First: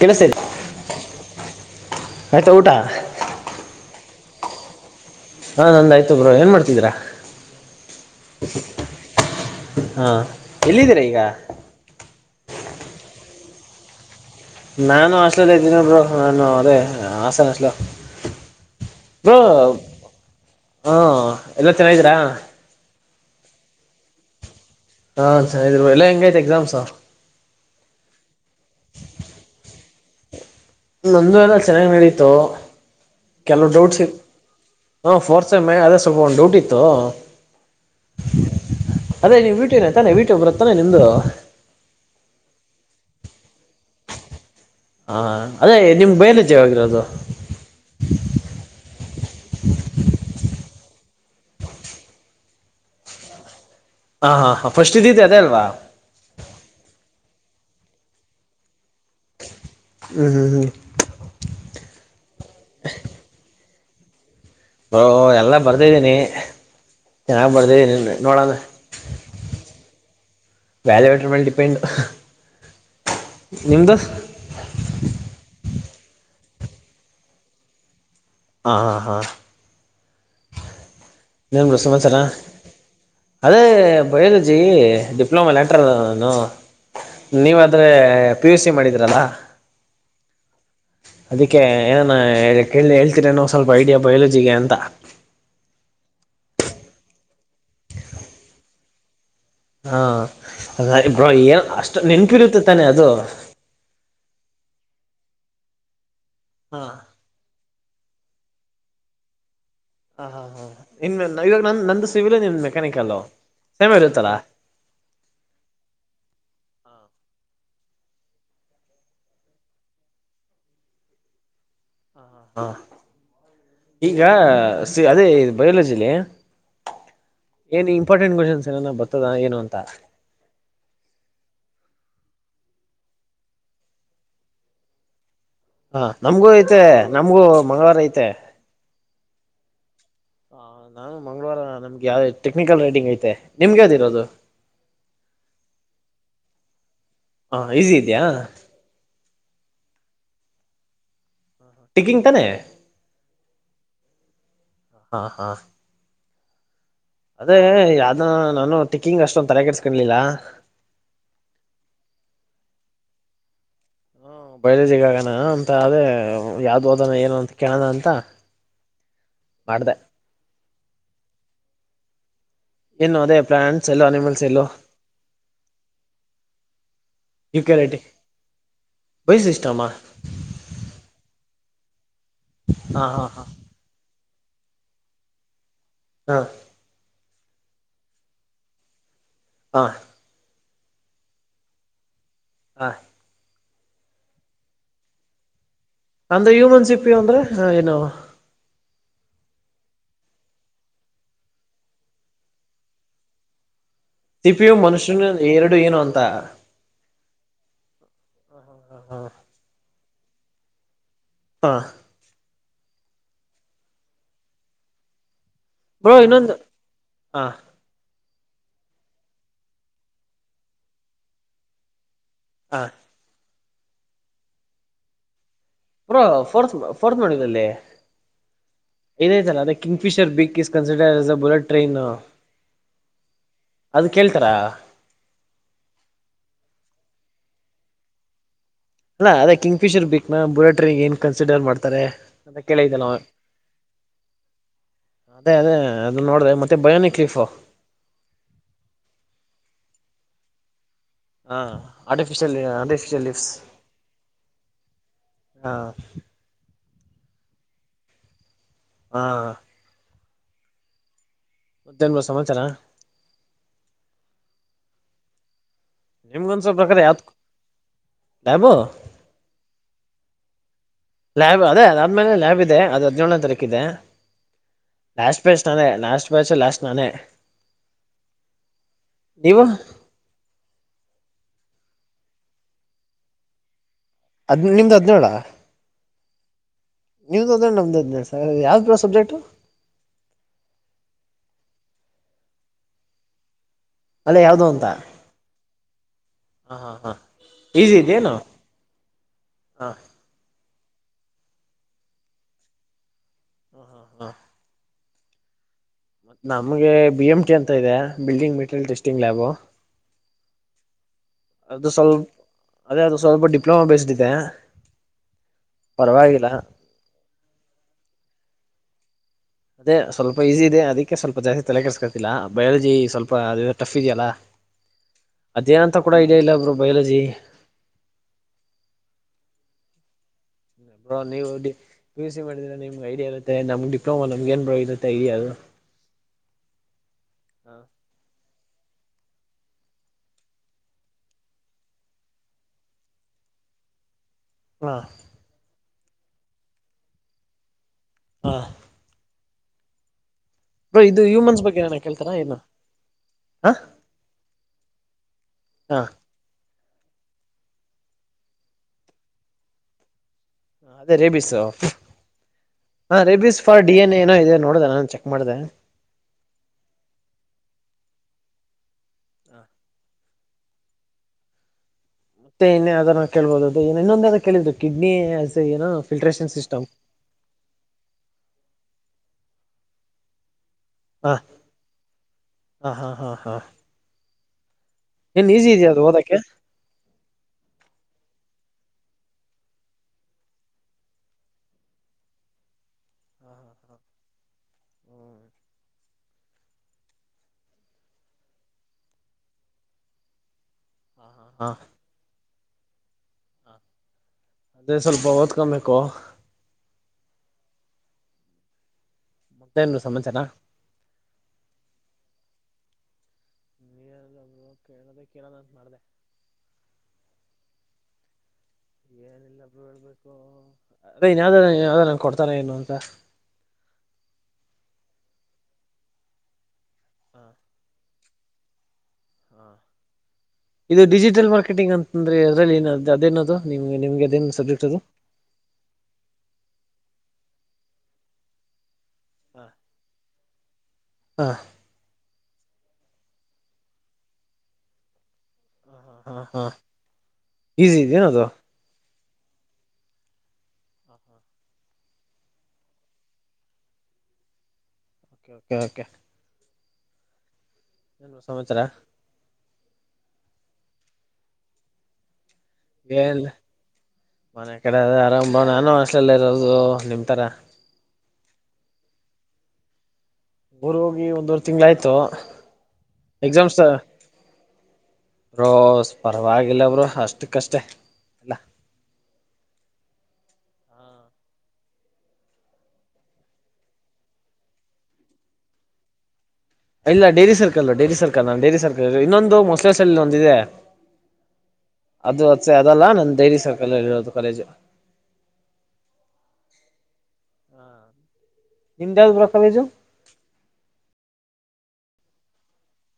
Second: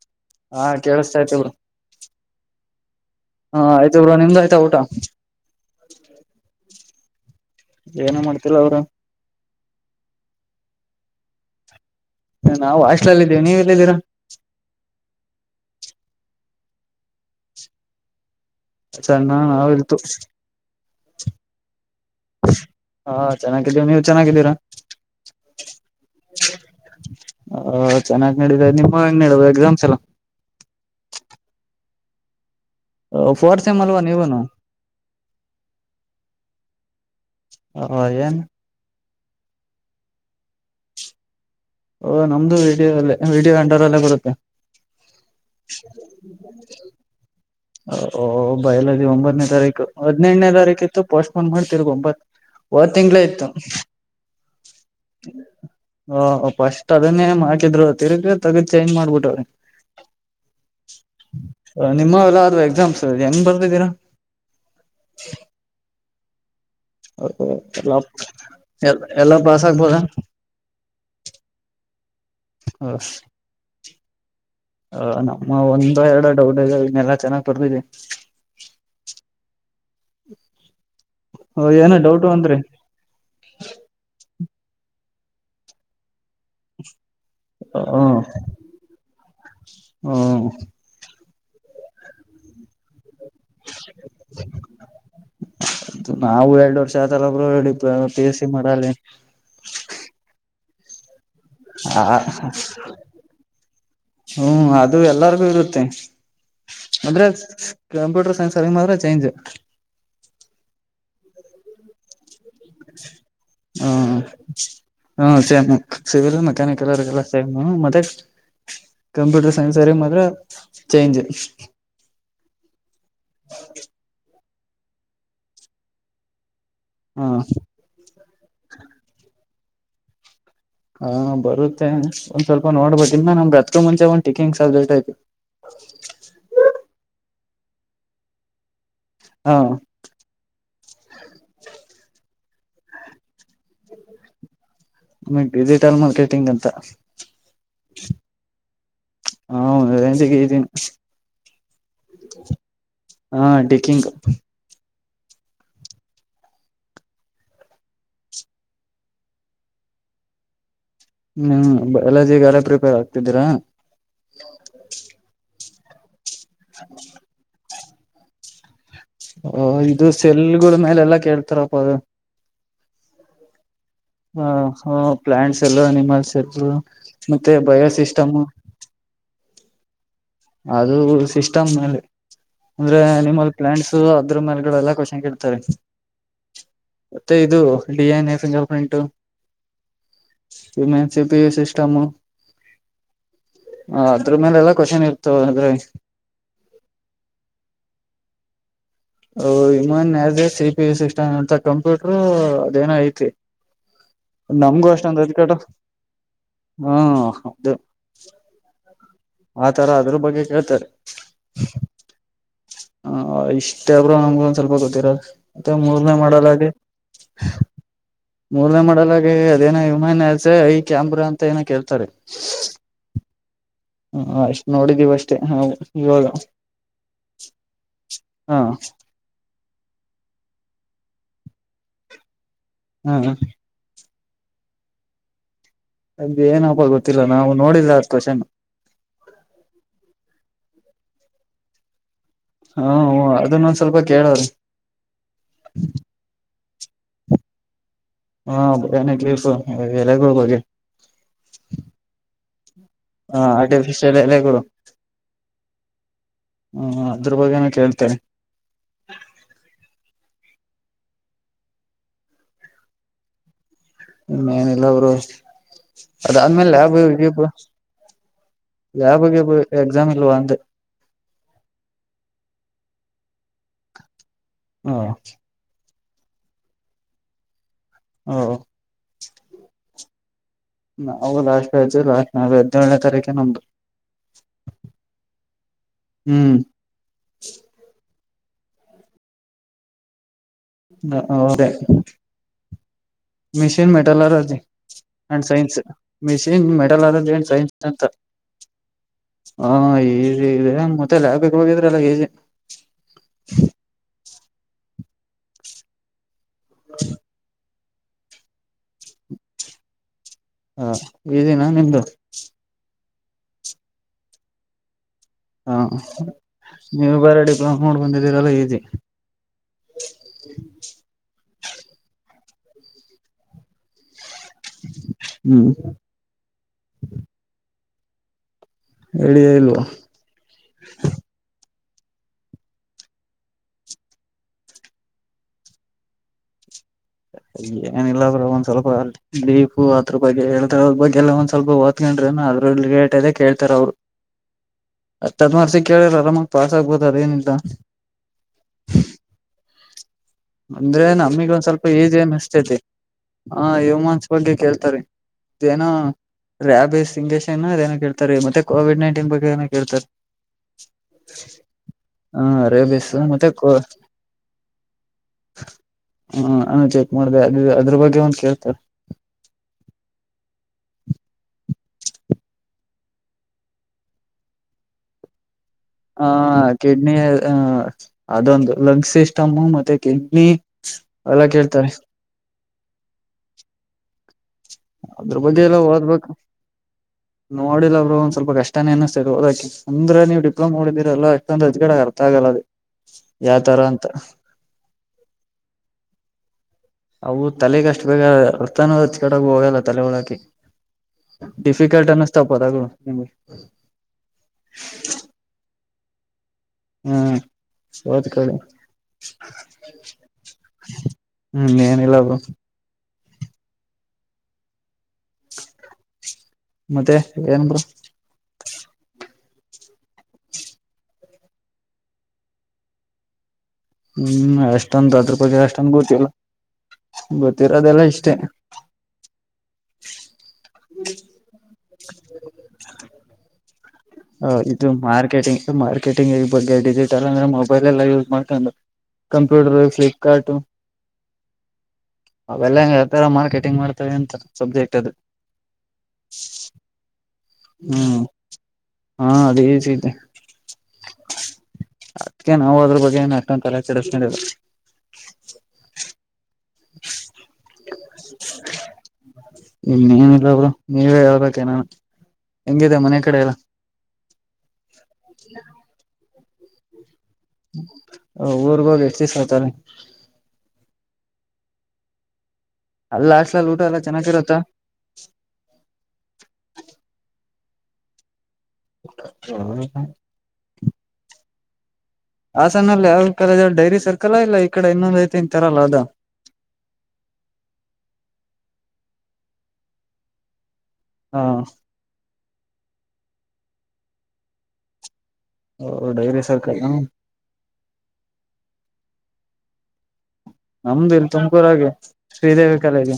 ಕೇಳಿಸ್ತಿದೆ ಹಾ ಕೇಳಸ್ತಾ ಐತೆ ಬಿಡು ಆಯ್ತಾ ಊಟಾ ಹಾ ಆಯ್ತು ಬ್ರೋ ನಿಮ್ದ ಆಯ್ತಾ ಊಟ ಹಾ ನಂದ ಆಯ್ತು ಬ್ರೋ ಏನ್ ಮಾಡ್ತೀದರ ಏನ ಮಾಡ್ತಿಲ್ಲ ಬ್ರೋ ಹಾಂ ಎಲ್ಲಿದ್ದೀರಾ ಈಗ ನಾವು ಹಾಸ್ಟ್ಲಲ್ಲ ಇದ್ದೀವಿ ನೀವ್ ಎಲ್ಲಿದ್ದೀರಾ ನಾನು ಆಷ್ಟಲ ಇದ್ದೀನಿ ಬ್ರೋ ನಾನು ಅದೇ ಹಸನ್ ಹಸ್ಟಲು ಚೆಣ್ಣ ನ ವರುತು ಹಾ ಎಲ್ಲಾ ಚೆನಗಿದಿರಾ ನೀವು ಚೆನಗಿದಿರಾ ಹಾ ಚೆನಗಿದಿವಿ ಬ್ರೋ ಎಲ್ಲಾ ಹೆಂಗೈತು ಎಕ್ಸಾಮ್ಸ ಹ ಚೆನ್ನಾಗ್ ನಡಿತಿದೆ ನಿಮ್ಮವ ಹೆಂಗ್ ನಡಿತಿದೆ ಎಕ್ಸಾಮ್ಸ್ ಎಲ್ಲಾ ನಂದು ಎಲ್ಲ ಚೆನ್ನಾಗ್ ನಡೀತು ಫೋರ್ತ್ ಕೆಲವು ಸೆಮ್ ಅಲ್ವಾ ಡೌಟ್ಸ್ ಇತ್ತ ನೀವುನು ಹ ಫೋರ್ತ್ ಸೆಮ್ಮೆ ಅದೇ ಸ್ವಲ್ಪ ಒಂದು ಡೌಟ್ ಇತ್ತು ಹ ಹ ಏನು ಅದೇ ನೀವು ವಿಟಿಯು ನೇ ತಾನೆ ವಿಟಿಯು ನೇ ಬರುತ್ತೆ ತಾನೆ ನಿಮ್ದು ಓ ನಮ್ದು ವಿಟಿಯು ಅಲ್ಲೇ ವಿಟಿಯು ಅಂಡರಲ್ಲೇ ಬರುತ್ತೆ ಹಾ ಅದೇ ನಿಮ್ ಬಯಲೆಜೀ ಯಾವಾಗಿರೋದು ಒ ಬಯಲಜಿ ಒಂಬತನೇ ತಾರೀಕು ಹದನಐದನೇ ಕಿತ್ತು ಪೋಸ್ಟಪಾನ್ ಮಾಡ್ ತಿರ್ಗ ಒಂಬತ್ ಹೋದ ತಿಂಗಳೆ ಇತ್ತು ಹಾ ಹಾ ಹ ಫಸ್ಟ್ ಇದ್ದಿದ್ ಅದೇ ಅಲ್ವಾ ಹ ಫಸ್ಟ್ ಅದನ್ನೇ ಮಾಡಾಕಿದ್ರು ತಿರ್ಗ ತಗ ಚಂಜ ಮಾಡಬಿಟ್ಟವ್ರಿ ಹ್ಞೂ ಹ್ಞೂ ಹ್ಞೂ ನಿಮ್ಮ ಎಲ್ಲ ಅದು ಎಕ್ಸಾಮ್ಸ್ ಹೆಂಗ್ ಬರ್ತಿದ್ದೀರಾ ಹ ಎಲ್ಲ ಬರ್ದಿದ್ದೀನಿ ಚೆನ್ನಾಗಿ ಎಲ್ಲ ಬರ್ದಿದೀನಿ ನೋಡೋಣ ಎ ಎಲ್ಲಾ ಪಾಸ್ ಆಗ್ಬೋದಾ ವ್ಯಾಲ್ಯೂಟರ್ ಮೇಲೆ ಡಿಪೆಂಡ್ ನಿಮ್ದು ಹ ನಮ್ಮ ಒಂದ ಎರಡು ಡೌಡೆ ಇನ್ನೆಲ್ಲಾ ಚೆನ್ನಾಗ್ ಬರ್ದಿದೆ ಹಾಂ ಹಾಂ ಹಾಂ ನ ಏನ ಸುಮಸಾರಾ ಡೌಟು ಅಂದ್ರಿ ಅದೇ ಬಯ ಜಿ ಡಿಪ್ಲೋಮ ಲಲೆಕ್ಟರ್ಣ ನೀವಾದ್ರೆ ಪಿ ಯು ಸಿ ಮಾಡಿದ್ರಲ್ಲ ಹ್ಮ ಅದಿಕ್ಕೆ ಏನಾನ ಕೇಳ ಹೇಳ್ತರ ನೋ ಸ್ವಲ್ಪ ಐಡಿಯಾ ಬಯೋಲಜಿಗೆ ಅಂತ ನಾವು ಎರಡು ವರ್ಷ ಆತರ ಒಬ್ರು ಹೇಳಿ ಪಿ ಎಸ್ ಸಿ ಮಾಡಾಲ ಹಾ ಅ ಹ ಏ ಅಷ್ಟು ನೆನ್ಪಿರುತ್ತೆ ತಾನೆ ಅದು ಹ್ಮ್ ಅದು ಎಲ್ಲರಿಗು ಇರುತ್ತೆ ಹಾಂ ಅ್ರೆ ಕಂಪ್ಯೂಟರ್ ಸೈನ್ಸ್ಗೆ ಮಾತ್ರ ಚೇಂಜ್ ಹ ಹಾ ಹಾ ಇನ್ ಇವಾಗ ನನ್ ನಂದು ಸಿವ ಹ್ಮ ಹ ಸಿವಿಲ್ ಮೆಕ್ಯಾನಿಕಲ್ಲ್ಲ ಮತ್ತೆ ಕಂಪ್ಯೂಟರ್ ಸೈನ್ಸ್ರಿ ಮಾತ್ರ ಚೇಂಜ್ ಹ ಹಾ ಈಗ ಅದೇ ಬಯಲಜಿಲಿ ಹ ಏನ್ ಇಂಪಾರ್ಟೆಂಟ್ ಕ್ವೆಶನ್ಸ್ ಏನ ಬರ್ತದ ಏನು ಅಂತ ಹಾ ಬರುತ್ತೆ ಒಂದ್ ಸ್ವಲ್ಪ ನೋಡ್ಬೋದನ್ನ ನಮ್್ರತ್ಕ ಮುಂಚೆ ಒಂದ್ ಟೀಕಿಂಗ್ ಸಬ್ಜೆಕ್ಟ್ ಆಯ್ತು ಹಾ ನಮ್ಗೂ ಐತೆ ನಮ್ಗೂ ಮಂಗಗಳವಾರ ಐತೆ ಹ ಹ ನಾನು ಮಂಗಳವಾರ ನಮ್ಗೆ ಯಾವ ಟೆಕ್ನಿಕಲ್ ರೈಟಿಂಗ್ ಐತೆ ನಿಮ್ಗೆ ಯಾವ್ದಿ ಇರೋ ಅದು ಮ ಡಿಜಿಟಲ್ ಮಾರ್ಕೆಟಿಂಗ್ ಅಂತ ಹ ಈಸಿ ಇದೆಯಾ ಹಾ ಹೌದಂತಗತ ಟಗಿಂಗ್ ತೆ ಹಾ ಡಕ್ಕಿಂಗ್ ಹಾ ಹಾ ಅದೇ ಯಾವ ನಾನು ಟಕ್ಕಿಂಗ್ ಅಷ್ಟೊಂದು ತರ ಕೆಸ್ಕೊಂಡಲಿಲ್ಲ ಹ್ಮ್ ಎಲ್ಲದ ಈಗ ಎಲ್ಲ ಪ್ರಿಪೇರ್ ಆಗ್ತಿದ್ದೀರಾ ಹ ಬಯಳದಿಗಗಣ ಅಂತ ಅದೇ ಯಾವ್ದು ಹೋದನ ಏನ ಅಂತ ಕೇಳೋಣ ಅಂತ ಹ ಮಾಡ್ದ ಇದು ಸೆಲ್ ಮೇಲೆ ಎಲ್ಲಾ ಕೇಳ್ತಾರಪ್ಪ ಅದು ಏನು ಅದೇ ಪ್ರಾನ್ಸ್ ಹ ಹ ಪ್ಲಾಂಟ್ಸ್ ಎಲ್ಲರು ಅನಿಮಲ್ಸ್ ಎಲ್ಲರು ಮತ್ತೆ ಬಯೋಸಿಸ್ಟಮ್ [inaudible] ಬೈ ಸಿಸ್ಟಮಾ ಅದು ಸಿಸ್ಟಮ್ ಮೇಲೆ ಅಂದ್ರೆ ಹಾ ಹಾ ಹಾ ನಿಮ್ಮಲ್ ಪ್ಲಯಾಂಟ್ಸ್ ಇದ್ರ ಮಲ್ಗಳು ಎಲ್ಲ ಷಂ ಇಡ್ತಾರೆ ಹಾ ಮತ್ತೆ ಇದು ಡಿ ಎನ್ ಎಫಂಗಲ್ ಪ್ರಿಂಟ್ ಹ ಸಮೆನ್ಸೆಪಿ ಸಿಸಟಮು ಹಾ ಹ ಅದ್ರ ಮೇಲೆ ಎಲ್ಲಾ ಖಷನ್ ಇರ್ತ ಆದ್ರೆ ಅಂದ್ರ ಹ್ಯೂಮನ್ಸ್ ಇಪ್ಪಿಯು ಅಂದ್ರೆ ಏನು ಇಮಾನ್ ಸಿಪಿ ಸಿಸ್ಟಮ್ ಅಂತ ಕಂಪ್ಯೂಟರು ಅದೇನೋ ಐತಿ ಸಿಪಿಯು ನಮಗೂ ಮನುಷ್ಯನ ಅಷ್ಟೊಂದ ಅ ಕಟ ಎರಡು ಏನು ಅಂತ ಹ್ಮ ದು ಹಾ ಹಾ ಅದ್ರ ಬಗ್ಗೆ ಕೇಳ್ತಾರೆ ಹಾ ಹ ಇಷ್ಟಬ್ರು ನಮ್ಗು ಒಂದ ಸ್ವಲ್ಪ ಗೊತ್ತಿರ ಮತ್ತೆ ಮೂರನೇ ಬ್ರೋ ಮಾಡದ ಇನ್ನೊಂದು ಹಾಗೆ ಹ ಮೂರನೇ ಮಾಡಲ್ಾಗ ಅದೇನ ಯಮನ್ಸ ಐ ಕ್ಯಾಮ್ರಾ ಅಂತ ಏನ ಕೇಳ್ತಾರೆ ಹಾ ಹ ಎಷ್ಟ್ ನೋಡಿದೀವಿ ಅಷ್ಟೇ ಹಾ ಪುರ ಫೋರ್ತ್ ಫೋರ್ತ್ ಮಾಡಿದಲ್ಲಿ ಹಾ ಇದಾಯ್ತಲ್ಲ ಅದೇ Kingfisher big kiss considers ಅ ಬುಲೆಟ್ ಟ್ರೈನ್ ಹಾ ಅದು ಕೇಳ್ತಾರಾ ಅ ಏನಪ್ಪ ಗೊತ್ತಿಲ್ಲ ನಾವು ನೋಡಿದ ಅಕಷನ. ಅಲ್ಲಾ ಅದೇ ಕಿಂಗ್ ಫಿಶರ್ ಬಕ್ನಾ ಬುಲೆಟ್ರ ಏನ್ ಕನ್ಸಿಡರ್ ಮಾಡ್ತಾರೆ. ಹ ಕೇಳಿದ್ದಲ್ಲ ಅವ ಅದನ್ನೊಂದ್ ಸ್ವಲ್ಪ ಕೇಳವ್ರಿ ಅದೇ ಅದೇ ಅದು ನೋಡ್ರೆ ಮತ್ತೆ. ಬಯಾನಿಕಲಿಫ. ಹಾ [unintelligible] ಎಲ್ಲಗ ಹೋಗಗೆ. ಹಾ ಆರ್ಟಿಫಿಷಲ್ ಆರ್ಟಿಫಿಶಿಯಲ್ ಹ ಲೀಫ್ಸ್. ಆರ್ಟಿಫಿಶಿಯಲ್ ಎಲೆಗಳು ಹಾ. ಹ್ಮ ಅದ್ರ ಬಗ್ಗೆನ ಕೇಳ್ತೆೇನೆ. ಹಾ. ಮತ್ತೇನ್ ಬ್ರೋ ಸಮಾಚಾರ. ಹ್ಮ ಏನಿಲ್ಲ ಬ್ರೋ. ನಿಮ್ಗ ಅದಾದ್ಮೇಲೆ ಅನ್ಸೋ ಲ್ಯಾಬ್ ಪ್ರಕಾರ ಯಾವ್ದ್ ಲ್ಯಾಬು ಲ್ಯಾಬ್ಗ ಎಕ್ಸಾಮ್ ಇಲ್ವಾ. [unintelligible] ಲ್ಯಾಬ್ ಅದೇ ಅದಾದ್ಮೇಲೆ ಲ್ಯಾಬ್ ಇದೆ ಅದು ಹದಿನೇಳನೇ ತಾರೀಕು ಇದೆ ಓ ಲಾಸ್ಟ್ ಪೇಸ್ಟ್ ತಾನೆ. ಲಾಸ್ಟ್ ಬ್ಯಾಚ್ ಲಾಸ್ ನಾನೆ. ಹೂ. ವೂ ನಾವು ಲಾಸ್ಟ್ ಆಯ್ತುವಿ ಲಾಸ್ಟ್ ನ ಹದಿನೇಳನೇ ತಾರೀಕ ನಮ್ದು. ಹದ್ ನಿಮ್ದು ಹದ್ನೇಳ ಹ್ಮ್ ನಿಮ್ದು ಹದಿನೇಳ ನಿಮ್ದು ಹದ್ನೇಳ. ಯಾವ್ದ ಸಬ್ಜೆಕ್ಟು. ಹದ ಮಿಷನ್ ಮೆಟಲ್ಲ ರ ಅಲ್ಲೇ ಅದು. ಯಾವ್ದು ಅಂತ ಅಂಡ್ ಸೈನ್ಸ್ ಮೆಷಿನ್ ಹಾ ಹಾ ಮೆಡಲ್ ಹಾ ಆದ್ದಂಡ್ ಸೈನ್ಸ್ ಈಸಿ ಅಂತ. ಇದೇನು ಹಾ ಈ ಇ ಮತ್ತೆಲ್ಲ ಲ್ಯಾಬಿಗೆ ಹೋಗಿದ್ರಲ್ಲ ಏ ಜಿ. ಹ ಹಾ ಹಾ. ಮತ್ತ ನಮ್ಗೆ ಬಿ ಎಂ ಟ ಅಂತ ಇದೆ ಬಿಲ್ಡಿಂಗ್ ಬಿಲ್. Testing lab. ಹ ಈಸಿನಾ ನಿಮ್ದು ಅದೇ ಅದು ಸ್ವಲ್ಪ ಡಿಪ್ಲೋಮಾ ಬೇಸಿಡಿದೆ. ಹಾ ನೀವು ಬೇರ ಡಿಪ್ಲೊಮಾ ಮಾಡೋ ಬಂದಿದ್ದೀರಲ್ಲ ಈಜಿ. ಅದೇ ಸ್ವಲ್ಪ ಈಸಿ ಇದೆ ಅದಕ್ಕೆ ಸ್ವಲ್ಪ ಜಾಸ್ತಿ ತಲೆ ಕೆರ್ಸ್ಕತಿಲ್ಲ ಬಯಾಲಜಿ ಸ್ವಲ್ಪ ಅದು ಟಫ್ ಇದೆಯಲ್ಲಾ. ಹ್ಮ್ ಅದೇ ಏನಂತ ಕೂಡ ಐಡಿಯಾ ಇಲ್ಲ ಬ್ರೋ ಬಯಲಾಜಿ. ಐಡಿಯಾ ಇಲ್ವ. ಬ್ರೋ ನೀವುಡಿ. ಪಿ ಎಸ್ ಸಿ ಮಾಡಿದ್ರ ನಿಮ್ಗೆ ಐಡಿಯಾ ಇರುತ್ತೆ ನಮಗ್ ಡಿಪ್ಲೊಮಾ ನಮ್ಗೆ ಏನ್ ಬೋ ಇರುತ್ತೆ ಐಡಿಯಾ ಅದು. ಹಾ ಏನಿಲ್ಲಾ ಬ್ರೋ ಒಂದ. ಸ್ವಲ್ಪ ಲೀಫು ಅದ್ರ ಬಗ್ಗೆ ಹೇತದ್ರ ಬಗ್ಗೆಲ್ಲ ಒಂದ ಸ್ವಲ್ಪ ಓದ್ಕೊಂಡ್ರ ಅದ್ರ ಲೇಟ್ ಅದೆ ಕೇಳ್ತ. ಹಾ ಹತ್ತ ಹದ್ ಮರ್ಸಿ ಕೇಳ್ರ ಆರಾಮಾಗ ಪಾಸ್ ಆಗ್ಬೋದು ಅದೇನಿಲ್ಲ. ಹಾ. ಬ್ರೋ ಅಂದ್ರೆ ಇದು ನಮಗ ಹ್ಯೂಮನ್ಸ್ ಒಂದ್ ಬಗ್ಗೆ ಸ್ವಲ್ಪ ಏನ ಈಸಿ ಕೇಳ್ತಾರಾ ಏನು ಅನ್ನುಸ್ತೈತೆ. ಹ ಯೋಮಾಸ್ ಬಗ್ಗೆ ಕೇಳ್ತಾರೆ ಏನ ಹಾ ರೇಬಿಸ್. ಇಂಜೆಕ್ಷನ್ ಮತ್ತೆ ಏನು ಕೇತಾರೆ ಮತ್ತೆ ಕೋವಿಡ್ ನೈನ್ಟನ್ ಬಗ್ ಏನೋ ಕೇಳ್ತಾರೆ. ಅದೇ ರೇಬಿಸ್ ಹ ರೇಬಿಸ್ ಹ ರೇಬಿಸಸ್ ಫಾರ್ ಡಿ ಎನ್ ಎ ಏನೋ ಇ ನೋಡ ನ ಚ. ಹ್ಮ ನಾನು ಚೆಕ್ ಮಾಡದ. ಅದ್ರ ಬಗ್ಗೆ ಒಂದ ಕೇಳ್ತಾರೆ. ಮತ್ತೆ ಇನ್ನೇ ಅದನ್ನ ಕೇಬೋದು ಇನ್ನೊಂದೇನ ಕೇಳಿದ್ರು ಕಿಡ್ನಿ. ಏನೋ ಆ ಫಿಲ್ಟ್ರೇಷನ್ ಸಿಸ್ಟಮ್ ಕಿಡ್ನಿ ಅದೊಂದು ಲಂಗ್ಸ್ ಸಿಸ್ಟಮು ಮತ್ತೆ ಕಿಡ್ನಿ. ಹಾ ಎಲ್ಲ ಕೇಳ್ತಾರೆ ಹಾ ಹಾ ಹಾ ಹಾ. ಅದ್ರ ಏನ್ ಬಗ್ಗೆ ಈಸಿ ಎಲ್ಲ ಇದೆಯಾ ಅದು ಓದ್ಬೇಕು ಓದಕ್ಕೆ ನೋಡಿಲ್ಲಬ್ರು ಒಂದ ಸ್ವಲ್ಪ ಕಷ್ಟ. ಕಷ್ಟಗಳ ಅನುಷ್ಠದ ಓದಕ್ಕೆ ಅಂದ್ರ ನೀವು ಡಿಪ್ಲೋಮಾ ಮಾಡಡಿದಿರಲ್ಲ ಯಾಕಂದ್ರ ಅ ಅರ್ಥ ಆಗಲ್ಲದೆ. ಹಾ ಯಾತರ ಅಂತ. ಅವು ತಲೆಗಷ್ಟು ಬೇಗ ವೃತಾನ ಕಡಗ ಹೋಗಲ್ಲ ತಲೆ ಒಳಕೆ. ಹಾ ಹಾ ಹಾ ಡಿಫಿಕಲ್ಟ್ ಅನ್ನಿಸ್ತಾಪ್ಪದಗಳು ನಿಮ್ಗೆ ಅದೇ ಸ್ವಲ್ಪ ದಕಮ್ಮೇಕು [unintelligible] ಹ್ಮ ಮತ್ತೇನು ಸಮಾಚಾರ ಏನಿಲ್ಲ ಬ್ರೋ ಮದೇ ಕೇಳದಂತ ಮಾಡ್ದ ಮತ್ತೆ ಏನರು ಏಲ್ಲ ಹೇಳ್ಬೇಕು ಅದೇನ್ಯಾವ್ದ ಯಾವ್ದ ಕೊಡ್ತಾರ ಏನು ಅಂತ ಹ್ಮ್ ಅಷ್ಟಂದು ಅದ್ರ ಪಕ್ಷ ಅಷ್ಟಂದು ಗೊತಲ್ಲ ಹಾ ಗೊತ್ತೀರ ಅದೆಲ್ಲ ಇಷ್ಟೇ ಹಾ ಇದು ಡಿಜಿಟಲ್ ಮಾರ್ಕೆಟಿಂಗ್ ಅಂತಂದ್ರೆ ಅದ್ರಲ್ಲಿ ಏನ ಅದೇನದು ನಿಮ ಹ ಇದು ಮಾರ್ಕೆಟಿಂಗ್ ಮಾರ್ಕೆಟಿಂಗ್ ಈ ಬಗ್ಗೆ ಡಿಜಿಟಲ್ ಅಂದ್ರೆ ಮೊಬೈಲ್ ಎಲ್ಲಾ ಯೂಸ್ ಮಾಡ್ಕೊಂಡು ಕಂಪ್ಯೂಟರ್ ಫ್ಲಲಿಪ್ಕಾರ್ಟ ಹಾ ಅವೆಲ್ಲ ಹೆಂಗಗೆ ಹೇತಾರ ಮಾರ್ಕೆಟಿಂಗ್ ಮಾಡ್ತವೆ ಅಂತ ಸಬ್ಜೆಕ್ಟ್ ಅದು ಹ ಹಾ ಹಾ ಈಸಿ ಇದೇನದು [unintelligible] ಅಕ್ಕಕ್ಕೆ ನಾವು ಅದ್ರ ಬಗ್ಗೆಏ ಅಕ್ಕಂತರ ಕೆಡಿಸ್ ನ್ ಓಕ ಕೆ ಓಕೆ [inaudible] ನಏ ಸಮಾಚಾರ ಇ ನಿಲ್ಲಬ್ರು ನೀವೇ ಯಾವದಕ್ಕ ನಾನು ಏನ್ ಮನೆ ಕಡೆ ಅ ಆರಾಮ್ ಬ ನಾನು ಹಾಸ್ಟೆಲ್ಲೇ ಇರೋದು ನಿಮ ಹ ಊರ್ಗ ಭೇಡ್ತಿ ಸ್ತಾರೆ ಊರು ಹೋಗಿ ಒಂದೂವರ್ ತಿಂಗ್ಳ ಆಯ್ತು ಅಲ್ಲಿ ಎಮ್ ಲಾಸ್ಟ್ಲಲ್ಲಿ ಊಟ ಎಲ್ಲ ಚೆನ್ನಾಗಿರುತ್ತಾ ರೋ ಪವಾಗಿ ಆಲ್ಲಬ್ರು ಅಷ್ಟು ಕಷ್ಟೇ ಎಲ್ಲ ಹ್ಮ ಹಾಸನಲ್ಲಿ ಯಾವ ಕಾಲ ಡೈರಿ ಸರ್ಕಲ್ ಇಲ್ಲ ಈ ಕಡೆ ಇನ್ನೊಂದ ಐತಿ ಇನ್ ತರಲ್ಲ ಅದ ಇಲ್ಲ ಡೈರಿ ಸರ್ಕಲ್ ಡೈರಿ ಸರ್ಕಲ್ ನಾನು ಡೈರಿ ಸರ್ಕಲ್ ಇನ್ನೊಂದು ಮೊಸಳೆ ಸಳ್ಳಲ್ಲಿ ಒಂದಿದೆ ಹಾ ಅದು ಅಸೆ ಅದಲ್ಲ ನನ್ ಡೈರಿ ಸರ್ಕಾಲಲ್ಲಿರೋದು ಕಾಲೇಜು ಹ ಡೈರಿ ಸರ್ಕ ನಿಮ ಯಾವ್ದು ಬ್ರ ಕಾಲೇಜು ನಮ್ದು ಇಲ್ ತುಮಕೂರಾಗೆ ಶ್ರೀದೇವಿ ಕಲೆಗೆ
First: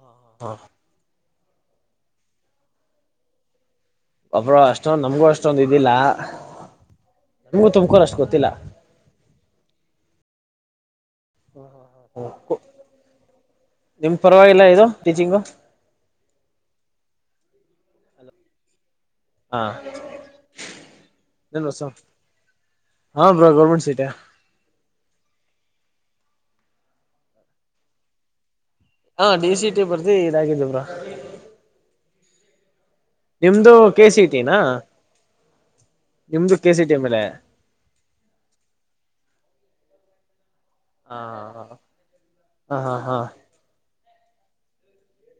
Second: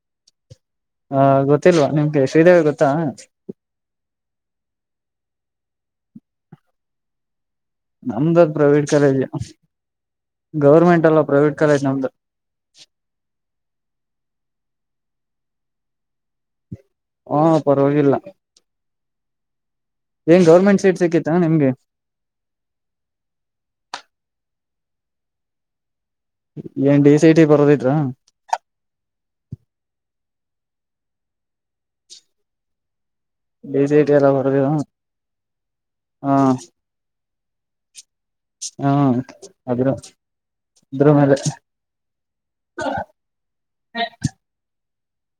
ಹಾ ಹಾ ಹಾ ಹಾ ಗೊತ್ತಿಲ್ವಾ ನಿಮ್ಗೆ ಶ್ರೀದೇವ ಗೊತ್ತಾ ಒಬ ಅಷ್ಟೊಂದ ನಮ್ಗೂ ಅಷ್ಟೊಂದ ಇದಿಲ್ಲ ನಮಗೂ ತುಮಕೂರು ಅಷ್ಟು ನಮದಾ ಗೊತ್ತಿಲ್ಲ ಪ್ರೈವೇಟ್ ಕಾಲೇಜ ಗವರ್ಮೆಂಟ್ ಅಲ್ಲ ಪ್ರೈವೇಟ್ ಕಾಲೇಜ್ ನ್ದ ನಿಮ್ ಪರವಾಗಿಲ್ಲ ಇದು ಟೀಚಿಂಗು ಹಾ ಪರವಾಗಿಲ್ಲ ಹಾ ಏನ್ ಗೌರ್ಮೆಂಟ್ ಸೀಟ್ ಸಿಕ್ಕಿತ್ತಾ ನಿಮ್ಗೆ ಹಾ ಬ್ರಾ ಗೌರ್ಮೆಂಟ್ ಸೀಟ ಏನ್ ಡಿ ಸಿ ಟಿ ಬರೋದಿದ್ರಾ ಹಾ ಡಿ ಸಿ ಟಿ ಬರ್ದ ಇದಾಗಿದ್ದಬ್ರ ನಿಮ್ದು ಡಿ ಸಿ ಕೆ ಟಿ ಎಲ್ಲ ಸಿಟಿನ ಬರದಿರ ಹಾ ನಿಮ್ದು ಕೆ ಸಿ ಟಿ ಮೇಲೆ ಹಾ ಅದ್ರ ಇದ್ರ ಹಾ ಮೇಲೆ ಹಾ ಹಾ ಹಾ ಹಾ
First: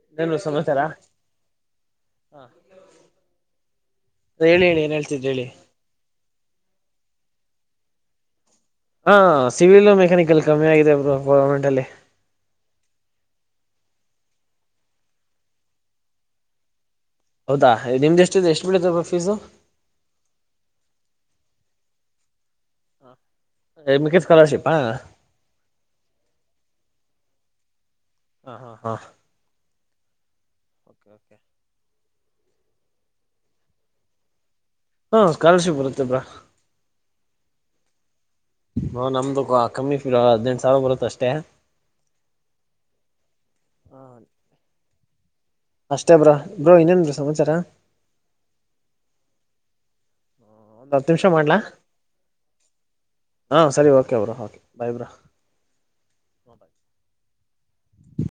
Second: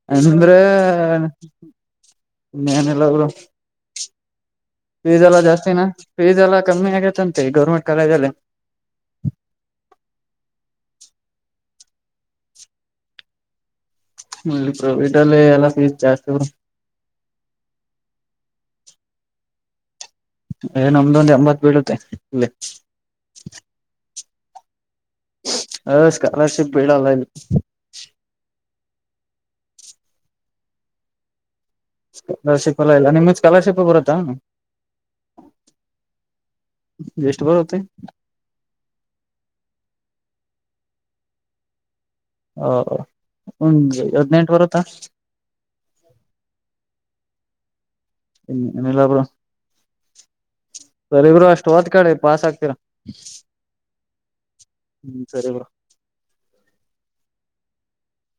ಇನ್ನೇನು ಅಂದ್ರೆ ಸಮಾಚಾರ ಮೇನೆಲ್ಲ ಅವರು ಹೇಳಿ ಹೇಳಿ ಏನ್ ಫೀಸ್ ಹೇಳ್ತಿದ್ರಿ ಎಲ್ಲ ಹೇಳಿ ಜಾಸ್ತಿನ ಫೀಸ್ ಎಲ್ಲಾ ಕಮ್ಮಿ ಆಗೇತ್ತಂತೆ ಗೌರ್ಮೆಂಟ್ ಕಾಲೇಜಲ್ಲಿ ಹಾ ಸಿವಿಲ್ ಮೆಕ್ಯಾನಿಕಲ್ ಕಮ್ಮಿ ಆಗಿದೆಬ್ರು ಗೌರ್ಮೆಂಟ್ ಅಲ್ಲಿ ಫೆವಿಟಲ್ಲಿ ಪ್ಲೀಸ್ ಜಾಸ್ತಿ ಮೇಡಂ ಹೌದಾ ನಿಮ್ದ ಎಷ್ಟಿದೆ ಎಷ್ಟು ಬಿಡತಪ್ಪ ಫೀಸು ನ್ ನಮ್ದ ಒಂದ್ ಎಂಬತ್ ಬೀಳುತ್ತೆ ಇ ಮಿಕ್ಕಿದ್ದು ಸ್ಕಾಲರ್ಶಿಪ್ಪ ಹ ಸ್ಕಾಲರ್ಷಿಪ್ ಬಿಡಲ್ಲ ಇ ಹಾ ಹಾ ಹಾ ಓಕೆ ಓಕೆ ಸ್ಕಾಲರ್ಶಿಪ್ ಎಲ್ಲ ಇಲ್ಲ ನಿಮ್ದ ಸ್ಕಾಲರ್ಶಿಪ್ ಬರುತ್ತಾ ಹಾ ಸ್ಕಾಲರ್ಶಿಪ್ ಬರುತ್ತೆಬ್ರಾ ಎಷ್ಟು ಬರುತ್ತೆ ಹ ನಮ್ದುಕ ಕಮ್ಮಿ ಫೀ ಹದ್ನನೇಂಟು ಸಾವಿರ ಬರುತ್ತ ಅಷ್ಟೇ ಹ ಹಾ ಒಂದು ಹದ್ನೆಂಟು ವರುತ್ತಾ ಅಷ್ಟೇ ಬ್ರಾ ಬ್ರೋ ಇನ್ನೇನ್ ಸಮಾಚಾರ ಹ್ಮ ಅನಲ್ಲರ ಒಂದ್ ಹತ್ತು ನಿಮಿಷ ಸರಿ ಬ್ರೋ ಮಾಡ್ಲಾ ಅಷ್ಟು ಹೊತ್ ಕಡೆ ಪಾಸ್ ಆಕ್ತೀರಾ ಹಾ ಸರಿ ಓಕೆ ಬ್ರಾ ಓಕೆ ಬಾಯ್ ಬ್ರಾ ಹ